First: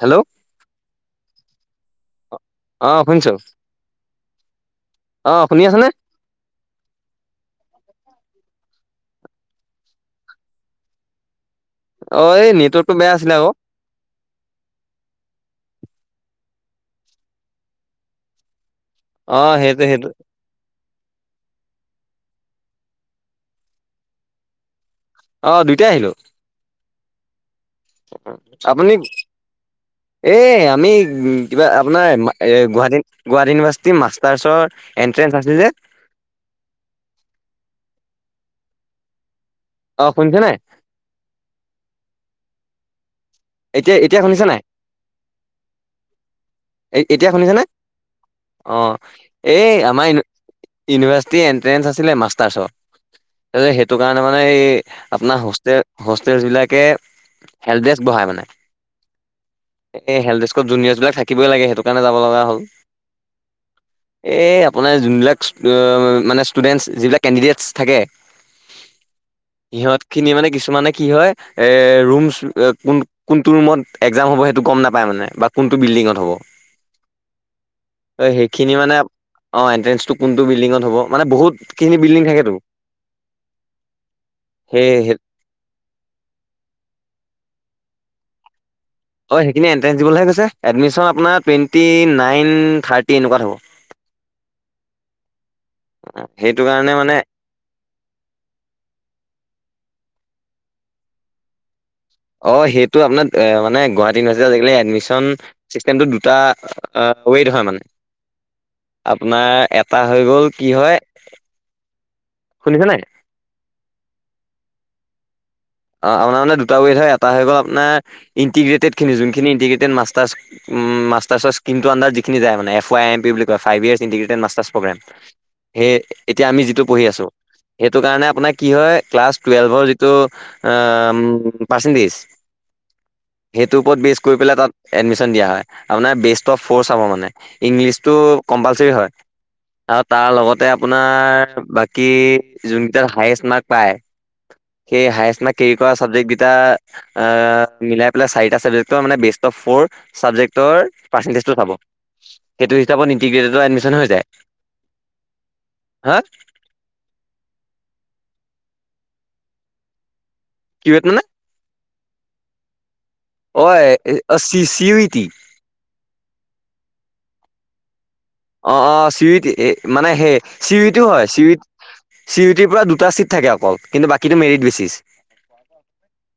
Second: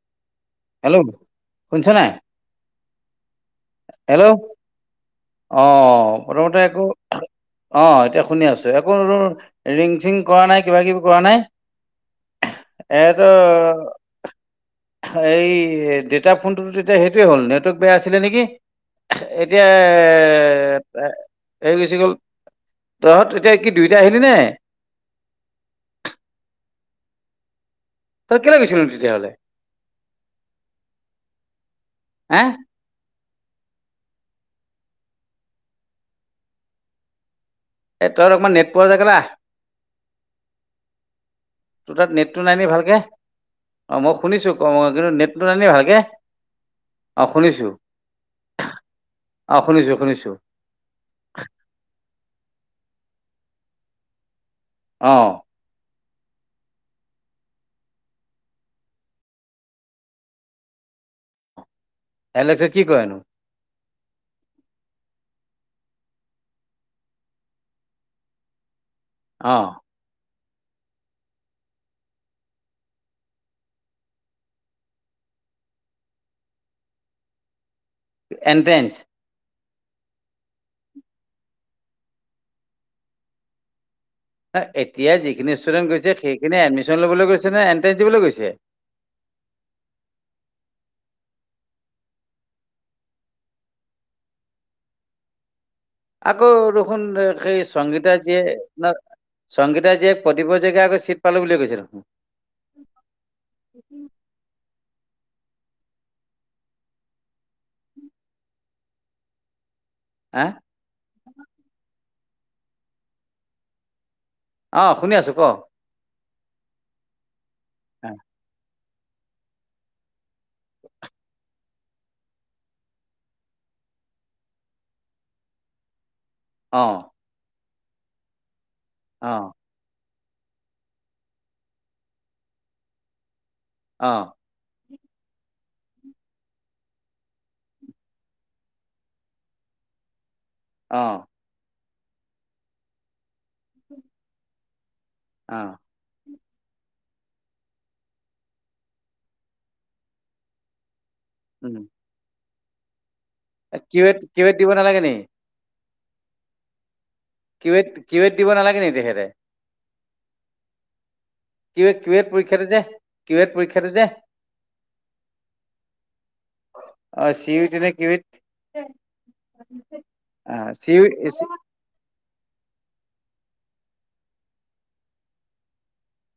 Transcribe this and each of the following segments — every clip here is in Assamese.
হেল্ল'। হেল্ল' শুনিছনে নে নাই? অ', শুনিছোঁ। হেল্ল' আছেনে অ', প্ৰথমতে আকৌ। অ', এতিয়া শুনি আছো একো ৰিং চিং কৰা নাই কিবা কিবি কৰা নাই। অ এই নেটৱৰ্কটো বেয়া এটো। আছিলে আকৌ এই দেটা ফোনটোতো তেতিয়া সেইটোৱে হ'ল নেটৱৰ্ক বেয়া আছিলে নেকি অ এতিয়া। সেইটো সেইটো হেৰি কৈছে গ'ল তহঁত এতিয়া কি দুইটা আহিলি নে। অ', দুইটাই আহিলোঁ। তই কেলে গৈছিলি আপুনি? তেতিয়াহ'লে এই আমি কিবা আপোনাৰ হা এ গুৱাহাটী। গুৱাহাটী ইউনিভাৰ্চিটি মাষ্টাৰ্চৰ এণ্ট্ৰেন্ঞ্চ আছিল যে। এ তই অলপমান নেট পোৱা জেগেলা আহ। অ', শুনিছে নাই। তোৰ তাত নেট টো নাই নি ভালকে। এতিয়া অ', মই এতিয়া শুনিছে শুনিছোঁ নাই কিন্তু নেটটো নান ভালকৈ এ অ', এতিয়া শুনিছেনে শুনিছোঁ। অ', এই আমাৰ। শুনিছো ইউনিভাৰ্চিটি এনট্ৰেন্ঞ্চ আছিলে মাষ্টাৰ্চৰাৰ সেইটো কাৰণে মানে এই অঁ আপো তে হোষ্টেল বিলাকে হেল্প ডে বঢ়াই মানে। এ হেল জুনিয়ৰবলাকিবই লাগে সেইটো। কাৰণে যাব লগা হ'ল এলেকসা কি কয়নো। এই আপোনাৰ যোনবিলাক মানে ষ্টুডেন্ট যিবিলাক কেণ্ডিডেটছ থাকে। আহ। সিহত খিনি মানে কিছুমানে কি হয় এ ৰুমচ কোন। কোনটো ৰুমত একজাম হ'ব সেইটো গম নাপায় মানে বা কোনটো বিল্ডিঙত হ'ব। অ', সেইখিনি এণ্ট্ৰেন্স মানে। অ', এণ্টেঞ্চটো কোনটো বিল্ডিঙত হ'বানে বুখিনিল্ডি থাকেতো। ন সেই এতিয়া যিখিনি ষ্টুডেণ্ট গৈছে, সেইখিনি এডমিশ্যন ল'বলৈ গৈছে ন এণ্ট্ৰেন্ঞ্চ দিবলৈ গৈছে। অ', সেইখিনি এণ্ট্ৰেন্ঞ্চ দিবলৈহে গৈছে, এডমিচন আপোনাৰ টুৱেণ্টি নাইন থাৰ্টি এনেকুৱাত হ'ব। আকৌ সেইটো কাৰণে দেখোন মানে সে সংগীতা যীয়ে ন সংগীতা যীয়ে প্ৰতিপ্যকীয়া আকৌ চিট পালো বুলি কৈছিল। অ', সেইটো আপোনাৰ মানে গুৱাহাটী ইউনিভাৰ্চিটি আজি এডমিন। দুটা ৱেইট হয় মানে আপোনাৰ। তটা হৈ হা গল কি হয় শুনিছ নাই। অ', শুনি আছোঁ ক? অ', আপাৰ মানে দুটা ৱেড হয় এটা হৈ গ'ল, আপোনাৰ ইণ্টিগ্ৰেটেড খিনি যোনখিনিণ্টিগ্ৰেেড মাৰ। উম, মাৰ আৰ যিখিন যায় মান এ ই এম পি বুলি কয় ফাইভ ইয় ইটিগেড মাগেম। সেই এতিয়া আমি যিটো অ পঢ়ি আছো সেইটো কাৰণে আপোনাৰ কি হয় অ ক্লাছ টুৱেলভৰ যিটো। পাৰ্চেণ্টেজ সেইটোৰ ওপৰত বেচ কৰি পেলাই তাত। এডমিশন দিয়া হয় আনাৰ বেচ অ ফৰ্চ হ মানে ইংলিছটো কম্পালচৰি হয়। আৰু তাৰ লগতে অ আপোনাৰ ব কি যোনকেইটাত হায়ষ্ট মাৰ্ক পায় সেই হায়ষ্ট অ মাৰ্ক কেৰি কৰা। চাবজেক্টকেইটা আ মিলাই পেলাই চাৰিটা চাবজেক্টৰ মানে বে ফ'ৰ চাবেক্টৰ পাৰ্চেণ্টেজটো চাব। সেইটো হিচাপত ইণ্টিগ্ৰেটেডত এডমিশচন হৈ কিউৱেট যায় কিউৱেট দিব নালাগে নি হয় কিৱ কিৱেত দিব নালাগে তেখেতে কিৱেত মানে? কিৱেত কিৱেত পৰীক্ষাটো যে কিৱেত পৰীক্ষাটো যে। অ C C U E T অ চি ইউ তি নে কিৱিত। অ', অ', চি ইউ এ তি এই মানে সেই চি ইউ এ তি টো হয় চি চি ইউ টিৰ পৰা দুটা চিট থাকে অকল কিন্তু বাকীটো merit basis. [inaudible]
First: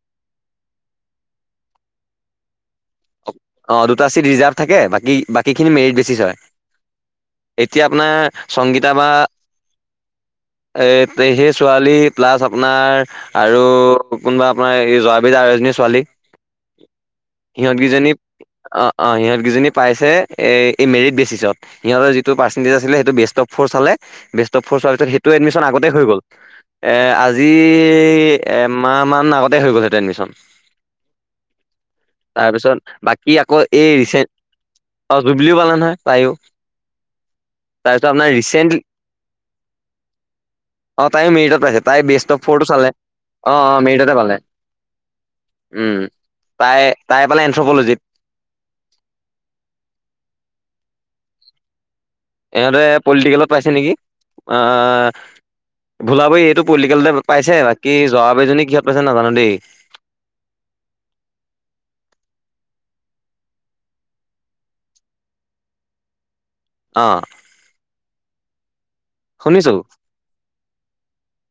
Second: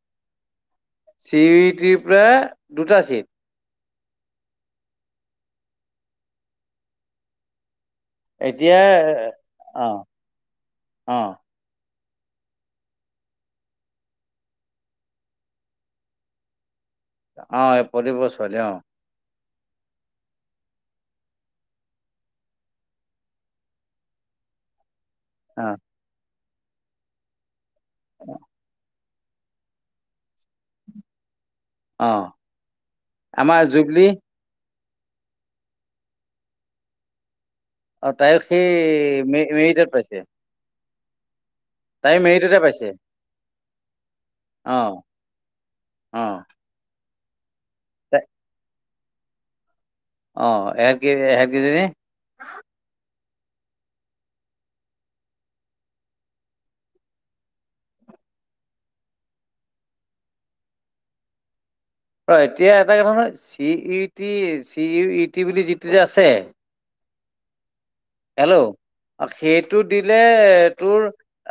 C U E টিৰ পৰা দুটা চিট অ', দুটা ছিট ৰিজাৰ্ভ থাকে বাকী বাকীখিনি মেৰিট বেচিছ হয় এতিয়া আপোনাৰ এতিয়া সংগীতা বা অ এ অ সেই ছোৱালী প্লাছ আপোনাৰ আৰু কোনোবা আপোনাৰ এই জোৱাবি আ এজনী ছোৱালী অ সিহঁতকেইজনী প্ৰদীপ ছোৱালী অ', অ', সিহঁতকেইজনী। পাইছে এই এই মেৰিট বেচিচত। সিহঁতৰ যিটো পাৰ্চেন্টেজ আছিলে সেইটো বেষ্ট অফ ফৰ চালে বেষ্ট অফ ফ'ৰ চোৱাৰ পিছত সেই ত এডমিশন আগতে হৈ গ'ল এ আজি এমাহ মান আগতে হৈ গ'ল সেহেতৰ এডমিচন। অ তাৰপিছত বাকী আকৌ আমাৰ এই জুবলি ৰিচেণ্ট [unintelligible] পালে নহয় তায়ো অ', তাইক সেই ৰিচেণ্টলি মেৰিটত পাইছে। অ', তায়ো মেৰিটত পাইছে তাই বেষ্ট অফ মেৰিটতে ফৰটো পাইছে চালে অ', অ', মেৰিটতে পালে অ অ তাই তাই পালে এন্থ্ৰ'প'লজিত [unintelligible] অহ সেহতকেজনী, সেহেতকেইজনী। ইহঁতে পলিটিকেলত পাইছে নেকি আহ ভোলাবি এইটো পলিটিকেলত পাইছে বাকী জোৱা কেইজনী কিহত পাইছে নাজানো দেই। ৰ এতিয়া এটা কথা নয় C U T C U E T বুলি যিটো যে আছে অহ। হেল্ল' শুনিছোঁ সেইটো দিন দে তোৰ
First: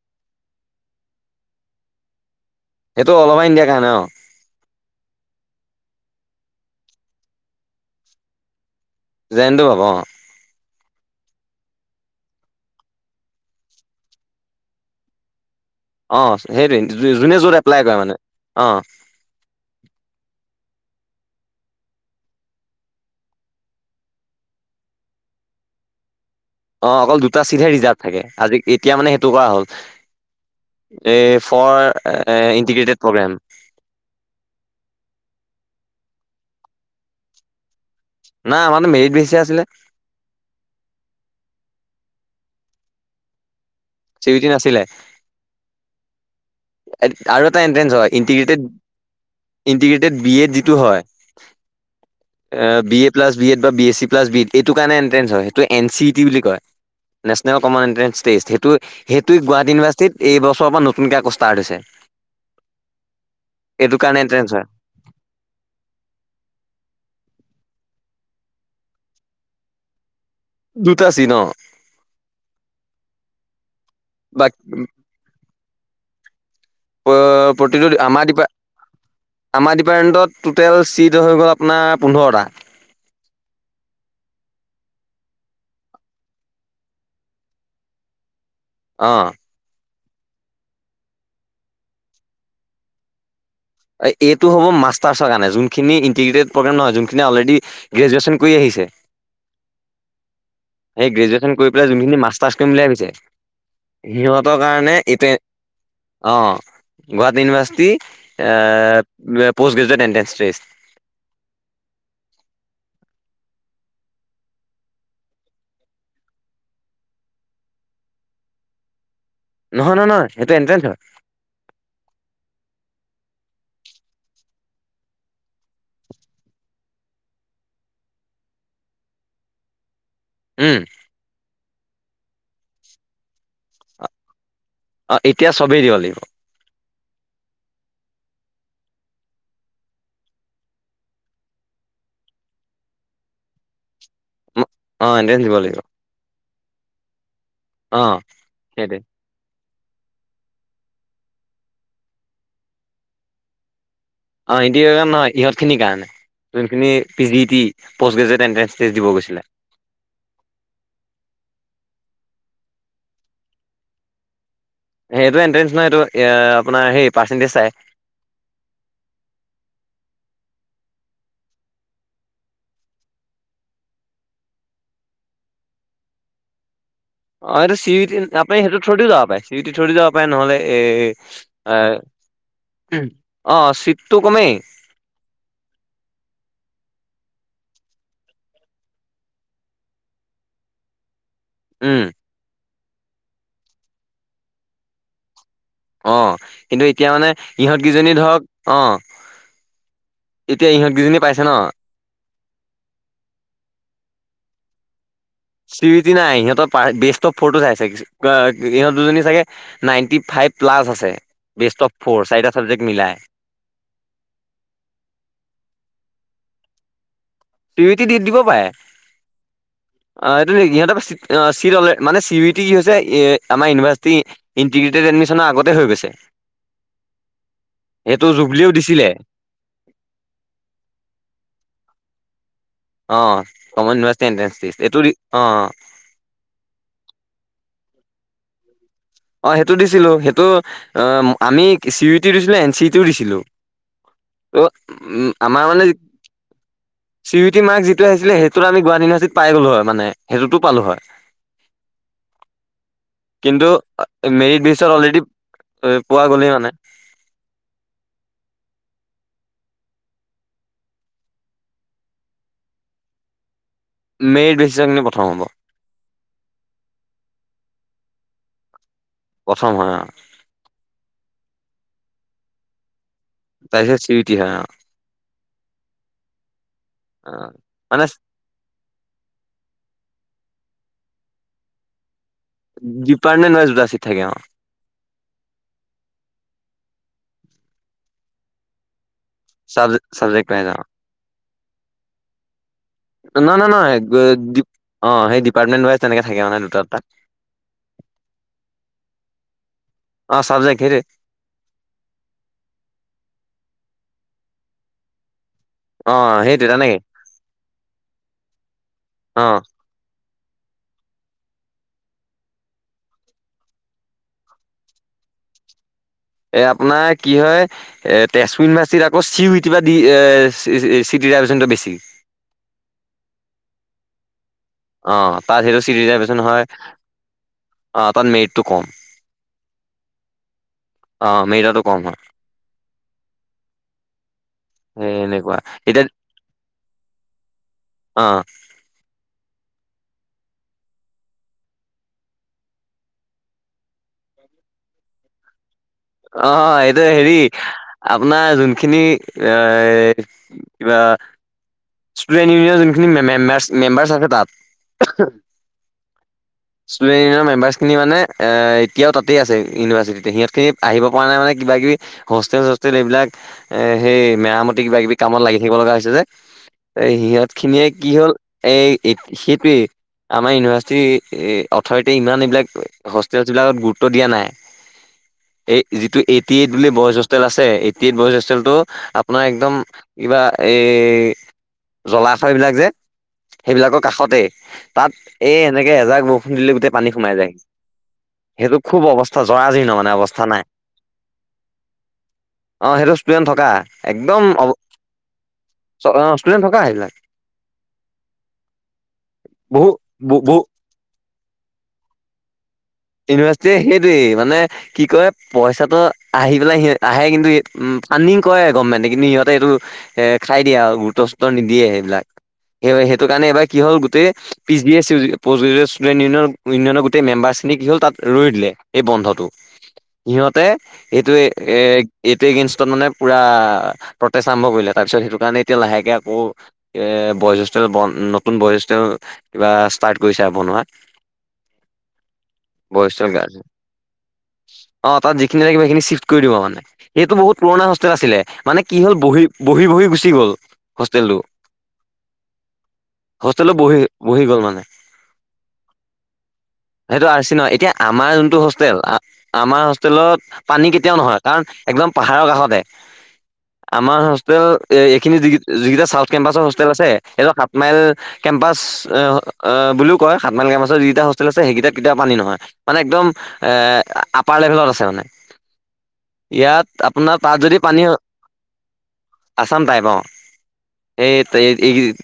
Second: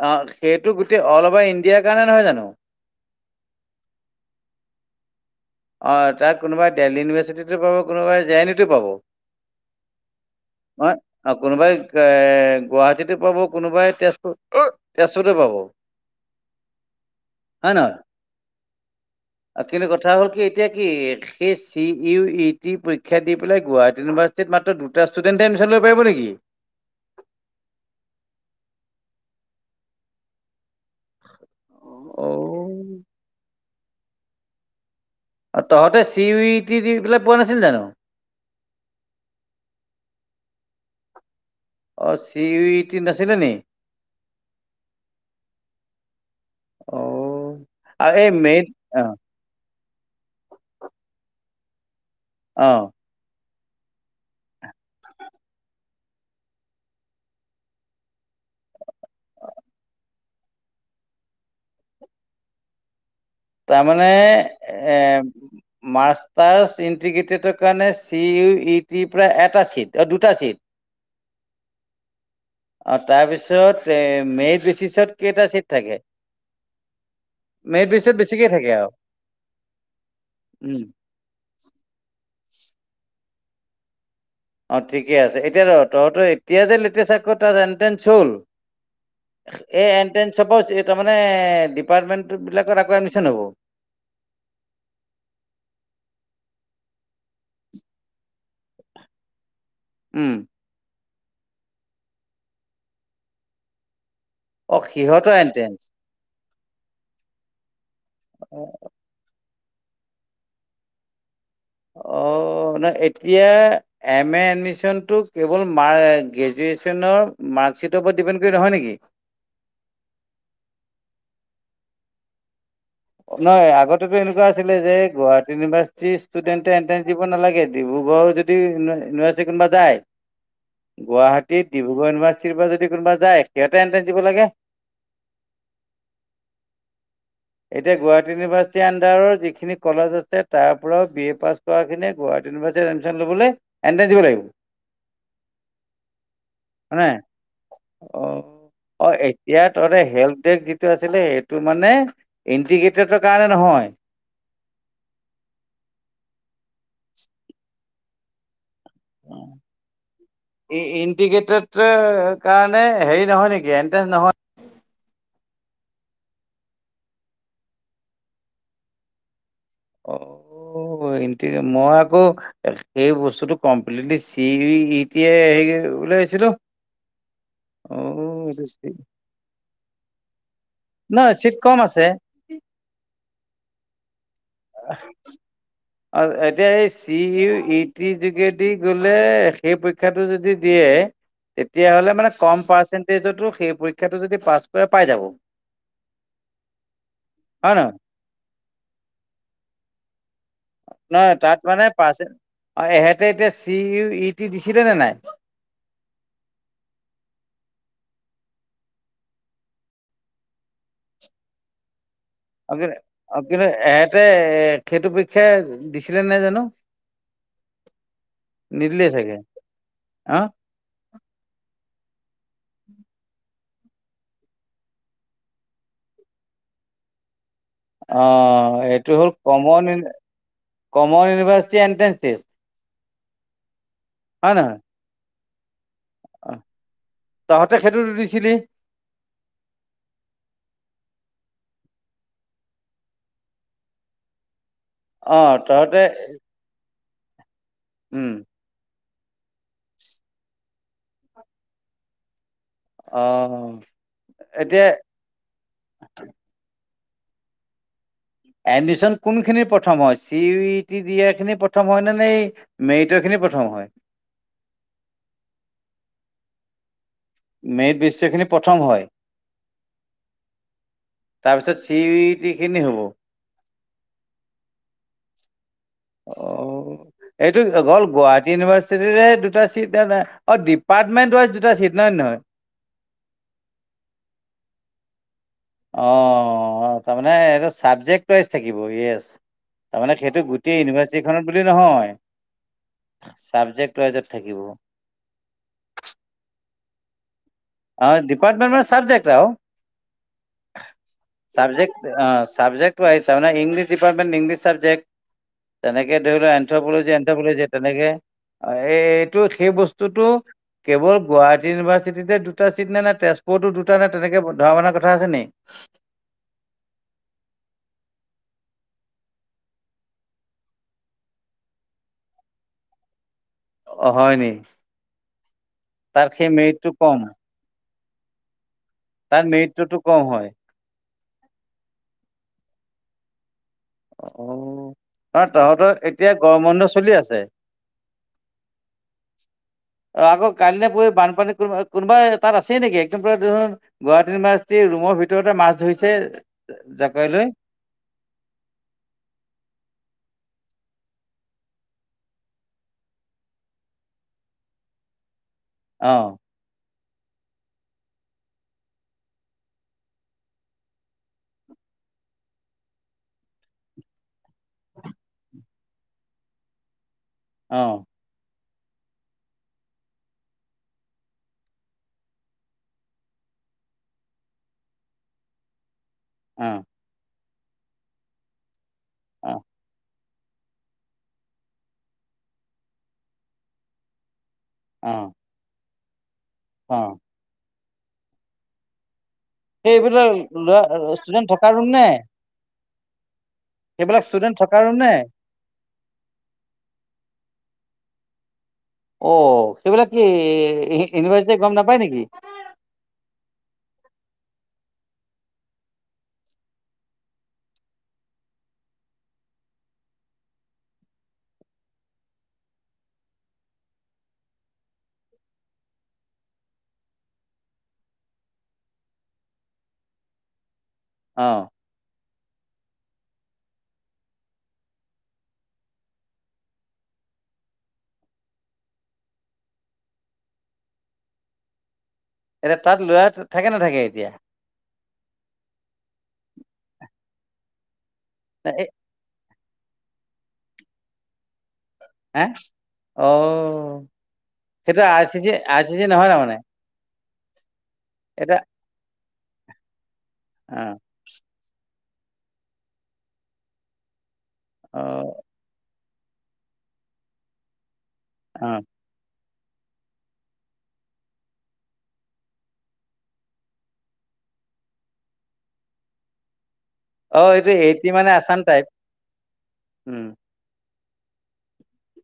অ', সেইটো গোটেই অল অভাৰ ইণ্ডিয়াৰ কাৰণে নহয় জানো? সেইটো অল অভাৰ ইণ্ডিয়াৰ কাৰণে অ'। অ', তাত কোনোবাই দেল্হী ইউনিভাৰ্চিটিতো পাব কোনোবাই জে আন উটো পাব জে উ ন ট পাব অ'। [unintelligible] অ', কোনোবাই এ গুৱাহাটীতে পাব কোনোবাই তেজপুৰ তেজপুৰতে পাব অ', সেইটোৱে যোনে য'ত হয় এপ্লাই নহয় কৰে মানে অ'। কিন্তু কথা হ'ল কি এতিয়া কি সেই চি ইউ ই টি পৰীক্ষা দি পেলাই গুৱাহাটী ইউনিভাৰ্চিটিত মাত্ৰ দুটা ষ্টুডেণ্টে এডিচন ল'ব পাৰিব নেকি? অ', অকল দুটা চিটহে ৰিজাৰ্ভ থাকে আজি এতিয়া মানে সেইটো কৰা হ'ল। এই ফৰ ইণ্টিগ্ৰেটেড অ'। প্ৰগ্ৰাম। অ', তহতে চি ই টি দি পেলায় পোৱা নাছিল জানো? নাই আমাৰটো মেৰিত বেছি আছিলে অ', চি ইউ ই টি নাছিলে নি? চি উ টি নাছিলে। অ আৰু এটা এনট্ৰেন্ঞ্চ হয় আৰু এই মেইন ইণ্টিগ্ৰেটেড অ ইটিগ্ৰেটেড বি এড যিটো হয় অ B A plus B Ed বা B S C plus B Ed এইটো কাৰণে এন্ট্ৰেঞ্চ হয় সেইটো এন চি ইটি বুলি কয়। নেচনেল কমান এণ্ট্ৰেন্স টেষ্ট সেইটো সেইটোৱ গুৱাহাটী ইউনিভাৰ্চিটিত এইছৰ পৰা নতুনকে পাৰ্ট হৈছে। এইটো তাৰমানে কাৰণে এণ্ট্ৰেন্স হয় এ মাষ্টাৰছ ইণ্টিগ্ৰেটেডৰ কাৰণে চি ইউ ই টিৰ পৰা এটা চিট অ দুটা চিট। দুটা চিট অ। অ তাৰপিছত এ মেৰিট বা বেচিছত কেইটা চিট থাকে? প্ৰতিটো মেৰিট বেচিছত আমাৰ ডিপা, বেছিকে থাকে আৰু আমাৰ ডিপাৰ্টমেণ্টত টুটেল উম চিট হৈ গ'ল আপোনাৰ পোন্ধৰটা। অ ঠিকে আছে। এতিয়া তহঁতৰ এতিয়া যে লেটেষ্ট [unintelligible] অ। এ এনট্ৰেঞ্চ হ'ব তাৰ মানে ডিপাৰ্টমেন্ট বিলাকত আকৌ এডমিচন হ'ব। এইটো হ'ব মাষ্টাৰ্চৰ কাৰণে। যোনখিনি ইণ্টিগ্ৰেটেড প্ৰগেম নহয় যোনখিন অলৰেডি গ্ৰেজুৱেশ্যন কৰি আহিছে। উম। সেই গ্ৰেজুৱেশচন কৰি পেলাই যোনখিনি মাষ্টাৰছ কৰিম বুলি ভাবিছে। সিহঁত অ কাৰণে ইতিয়া সিহঁতৰ এন্ট্ৰেন্স অ Guwahati university post graduate entrance test. অ ন এতিয়া এম এ এডমিশনটো কেৱল মাৰ গ্ৰেজুৱেশ্যনৰ মাৰ্কশ্বিটৰ ওপৰত ডিপেণ্ড কৰি নহয় নেকি? নহয় নহয় নহয় সেইটো এট্ৰেন্ঞ্চ হয়। নহয় আগতেতো এনেকুৱা আছিলে যে গুৱাহাটী ইউনিভাৰ্চিটিৰ ষ্টুডেণ্টে এন্ট্ৰেন্ঞ্চ দিব নালাগে। ডিব্ৰুগড়ৰ [unintelligible] কোনোবা যায় উম গুৱাহাটীত ডিব্ৰুগড় ইউনিভাৰ্চিটিৰ পৰা যদি কোনোবা যায়, সিহঁতে এন্ট্ৰেন্ঞ্চ দিব লাগে। অ এতিয়া চবেই দিব লাগিব। এতিয়া গুৱাহাটী ইউনিভাৰ্চিটি আন্দাৰৰ যিখিনি কলেজ আছে তাৰ পৰা বি এ পাছ কৰা খিনিয় গুৱাহীটি ইউনিভাৰ্চিটি এডমিছন ল'বলৈ এণ্ট্ৰস দিব লাগিব। অ'এণ্ট্ৰেন্স দিব লাগিব। [unintelligible] অ' সেইটোৱে। এতিয়াত তহতে হেল্প ডেক যিটো আছিলে, সেইটো মানে ইণ্টিগ্ৰেটেডৰ কাৰণে নহয়। অ' ইণ্টিগ্ৰেটেড নহয় ইহঁত খিনিৰ কাৰণে। যোনখিনি P G E T post graduate entrance test দিব গৈছিলে। ইণ্টিগ্ৰেটেড কাৰণে হেৰি নহয় নেকি এণ্ট্ৰেঞ্চ নহয় সেই এইটো এণ্ট্ৰেন্ঞ্চ নহয়। এইটো এ আপোনাৰ হে পাৰ্চেণ্টেজ চাই। অ' এইটো মই আকৌ সেই বস্তুটো কমপ্লিটলি চি ইটি হেৰি উলাইছিলো। অ' এইটো চি ই তি তাতে সেইটো থৈ চি- দি যাব পাৰে, চিউটি থৰি যাব পাৰে নহ'লে নহ চিট কম আছে। অ চিটটো কমেই [inaudible] এতিয়া এই চি ইউ ইটি যোগেদি গ'লে সেই শিক্ষাটো যদি দিয়ে তেতিয়া উম হ'লে মানে কম পাৰ্চেন্টেজতো সেই পৰীক্ষাটো য পাছ কৰে পাই যাব। অ' কিন্তু এতিয়া মানে হয় নহয়? ইহঁতকেইজনী ধৰক অ' এতিয়া ইহঁত কেইজনী নহয় পাইছে ন তাত মানে পাৰ্চ অ এহেঁতে এতিয়া চি ইউ ই টি দিছিলে নে নাই? চি উ ই টি নাই। সিহঁতৰ বেষ্ট অ ফটো চাইছে ইহঁত দুজনী চাগে নাইনটি ফাইভ প্লাছ আছে, বেষ্ট অফ ফ'ৰ। চাৰি অ' কি কিন্তু এহতে এ সেইটো পৰিক্ষা দিছিলে নে জানো? চি উ ই টি দি দিব পাৰে। নিদিলেই চাগে। অ এইটো ইহঁতৰ অ' চিট অল মানে চি ইউ টি কি হৈছে আমাৰ ইউনিভাৰ্চিটি ইণ্টিগ্ৰেটেড এডমিশনৰ আগতে হৈ গৈছে। সেইটো জুবলিও অ', দিছিলে। এইটো হ'ল common common university entrance test অ'কমন ইউনিভাৰ্চিটি হয় এণ্ট্ৰেন্স নহয়? টেষ্ট এইটো অ। তহঁতে সেইটোটো দিছিলি। অ' সেইটো দিছিলোঁ সেইটো অ আমি চি উ ই টি দিছিলোঁ এন চি উ টিও দিছিলোঁ। ত' উম অ', আমাৰ মানে তহঁতে C U E T mark যিটো উম, আহিছিলে সেই তো আমি গুৱাহাটী ইউনিভাৰ্চিটি পাই গ'লো হয় মানে সেইটোতো পালোঁ হয়। অ। কিন্তু মেৰিট এতিয়া বিচত অলৰেডি পোৱা গ'লেই মানে। এডমিছন কোনখিনি প্ৰথম হয় চি উ ই টি দিয়া খিনি প্ৰথম হয়নে সেই। মেৰিটৰ খিনি প্ৰথম হয়। মেৰিট বেচিছৰ খিনি প্ৰথম হ'ব। মেৰিট বেচিছৰ খিনি প্ৰথম হয়। প্ৰথম হয়। তাৰপিছত চি উ ই টি খিনি হ'ব। তাৰপিছত চি উ ই টি হয় অ। অ অ এইটো অকল মানে গুৱাহাট ইউনিভাৰ্চিটিৰে দুটা চিট [unintelligible] ডিপাৰ্টমেণ্ট ৱাইজ দুটা চিট [unintelligible] নহয়। ডিপাৰ্টমেণ্ট ৱাইছ দুটা ছিট থাকে অ। অ তাৰমানে এইটো চাবজেক্ট ৱাইচ থাকিব য়েচ। চাব তাৰমানে সেইটো চাবজেক্ট ৱাইজ অ গোটেই ইউনিভাৰ্চিটিখনত বুলি নহয়। নহয় চাবজেক্ট ন-নহয় ৱাইজত থাকিব। [unintelligible] অ সেই ডিপাৰ্টমেণ্ট ৱাইজ তেনেকে থাকে মানে দুটা দুটা। অ ডিপাৰ্টমেণ্ট ৱাইচ চাবজেক্ট আৰু। অ চাবজেক্ট সেইটোৱে। চাবজেক্ট অ চাবজেক্ট ৱাইচ তাৰমানে ইংলিছ ডিপাৰ্টমেণ্ট ইংলিছ চাবজেক্ট। অ তেনেকে ধৰি লোৱা সেইটোৱে তেনেকে এন্থ্ৰপলজি এন্থ্ৰপলজি তেনেকে এইটো অ সেই বস্তুটো। কেৱল গুৱাহাটী ইউনিভাৰ্চিটিতে। দুটা চিট নে নাই তেজপুৰতো দুটা [unintelligible] তেনেকে ধৰা মানা কথা আছে নে এ আপোনাৰ কি হয়। এ তেজপুৰ ইউনিভাৰ্চিটিত আকৌ চি উ ই টি পৰা দি [unintelligible] চিট ৰিজাৰ্ভভেচনটো বেছি। অ হয় নি। অ তাত সেইটো ছিট তাত ৰিজাৰ্ভভেচন সেই হয় মেৰিটটো কম অ তাত মেৰিটটো কম। তাৰ মেৰিটটো কম হয়। অ মেৰিটোটো কম হয়। অ, সেই অ এনেকুৱা তহঁতৰ এতিয়া গৰম বন্ধ চলি আছে। অ। আকৌ কালি নে পৰহি বানপানী কোনা-কোনোবা তাত আছেই নেকি একদম পুৰা দূৰৰ। গুৱাহাটী ইউভাৰ্চিটিৰ ৰুমৰ ভিতৰতে মাছ ধৰিছ অ এইটো হেৰি। আপোনাৰ যোনখিনি এ কিবা। ষ্টুডেণ্ট ইউনিয়ন যোনখিনি মেচ মেম্বাৰচ আছে তাত। অ। ষ্টুডেণ্ট ইউনিয়নৰ মেম্বাৰছখিনি মানে এতিয়াও তাতে আছে ইউনিভাৰ্চিতে সিহঁতখিনি আহিব পৰা নাই মানে কিবা কিবি। হোষ্টেল চোষ্টেল এইবিলাক এ সেই মেৰামতি কিবা কিবি কামত লাগি থাকিব লগা হৈছে যে। এ সিহঁত খিনিয়ে অ কি হ'ল এ-এই সেইটোৱেই। আমাৰ ইউনিভাৰ্চিটি [unintelligible] অথৰিটিয়ে ইমান এইবিলাক হোষ্টেলছ বিলাকত গুৰুত্ব দিয়া নাই। এই যিটো এই। টি অ এইট বুলি বইজ হোষ্টেল আছে এ টি এইট বইজ হোষ্টেলটো আপোনাৰ অ একদম কিবা এ জলাশয়বিলাক যে সেইবিলাকৰ কাষতেই তাত অ এই এনেকে এজাক বৰ ষুণ দিলে গোটেই পানী অ সোমাই যায় সেইটো খুব অৱস্থ এইবিলাক [unintelligible] ষ্টুডেণ্ট থকা ৰুম নে। অ সেইটো ষ্টুডেণ্ট থকা সেইবিলাক একদম ষ্টুডেন্ট অৱ থকা ৰুম নে ষ্টুডেণ্ট থকা সেইবিলাক। অ বহু সেইবিলাক কি বহু ইউনিভাৰ্চিটি গম নাপায় নেকি ইউনিভাৰ্চিটি‌ সেইটোৱেই মানে কি কৰে পইচাটো আহি পেলাই সিহত আহে কিন্তু উম পানিং কৰে গভমেণ্টে কিন্তু সিহঁতে এইটো এ খাই দিয়ে আৰু গুৰুত্ব গুৰুত্ব নিদিয়ে সেইবিলাক সেই সেইটো কাৰণেবাৰ কি হ'ল গোট পি এছ ষ্টুডেণ্ট ইউননৰ ইউনিয়নৰ গোটেই মেম্বাৰ আছে কি হ'ল, তাত ৰই দিলে! এই বন্ধটো সিহঁতে, এইটো অ এ এইটো এগেনষ্টত মানে পুৰা প্ৰটেষ্ট আৰম্ভ কৰিলে! তাৰপিছত, সেইটো কাৰণে এতিয়া লাহেকে আকৌ, বয়জষ্ঠ বন নতুন বয়জ কিবা ষ্টাৰ্ট কৰিছে আৰু বনোৱাত! এতিয়া, তাত লোৱা হোষ্টেল গাৰ্লছ থাকে নাথাকে এতিয়া! অ, তাত যিখিনি থাকিব! সেইখিনি চিফ্ট কৰি দিব! মানে, সেইটো বহুত পুৰণা হোষ্টেল আছিলে, মানে, এ, কি হ'ল বহি বহি, বহি গুচি গ'ল! হোষ্টেলটো হেঁ, হোষ্টেলটো বহি অঔ বহি গল মানে, সেইটো R C G R C G নহয় ন মানে [unintelligible] সেইটো আৰ চি নহয়, এতিয়া আমাৰ যোনটো হোষ্টেল! আঁ, আমাৰ হোষ্টেলত অ পানী কেতি, এতিয়াও নহয়! কাৰণ, একদম পাহাৰৰ কাষতে আমাৰ, োেল অ এইখিনি যেইটা চাউথ কেম্পাছৰ হোষ্টেল আছে স সাত মাইল অ কেম্পাছ [unintelligible] অ অ বুলিও কয় সাত মাই গ কামাছত যিেইটা হোষ্টেল আছে সেইটা কতিয়া [unintelligible] পানী নহয়! মানে, একদম এ আপাৰ লেভেলত আছে মানে, ইয়াত, আপোনাৰ অ তাত এইটো যদি পানী এইটি মানে আছাম টাইপ আছাম টাইপ অ, উম এই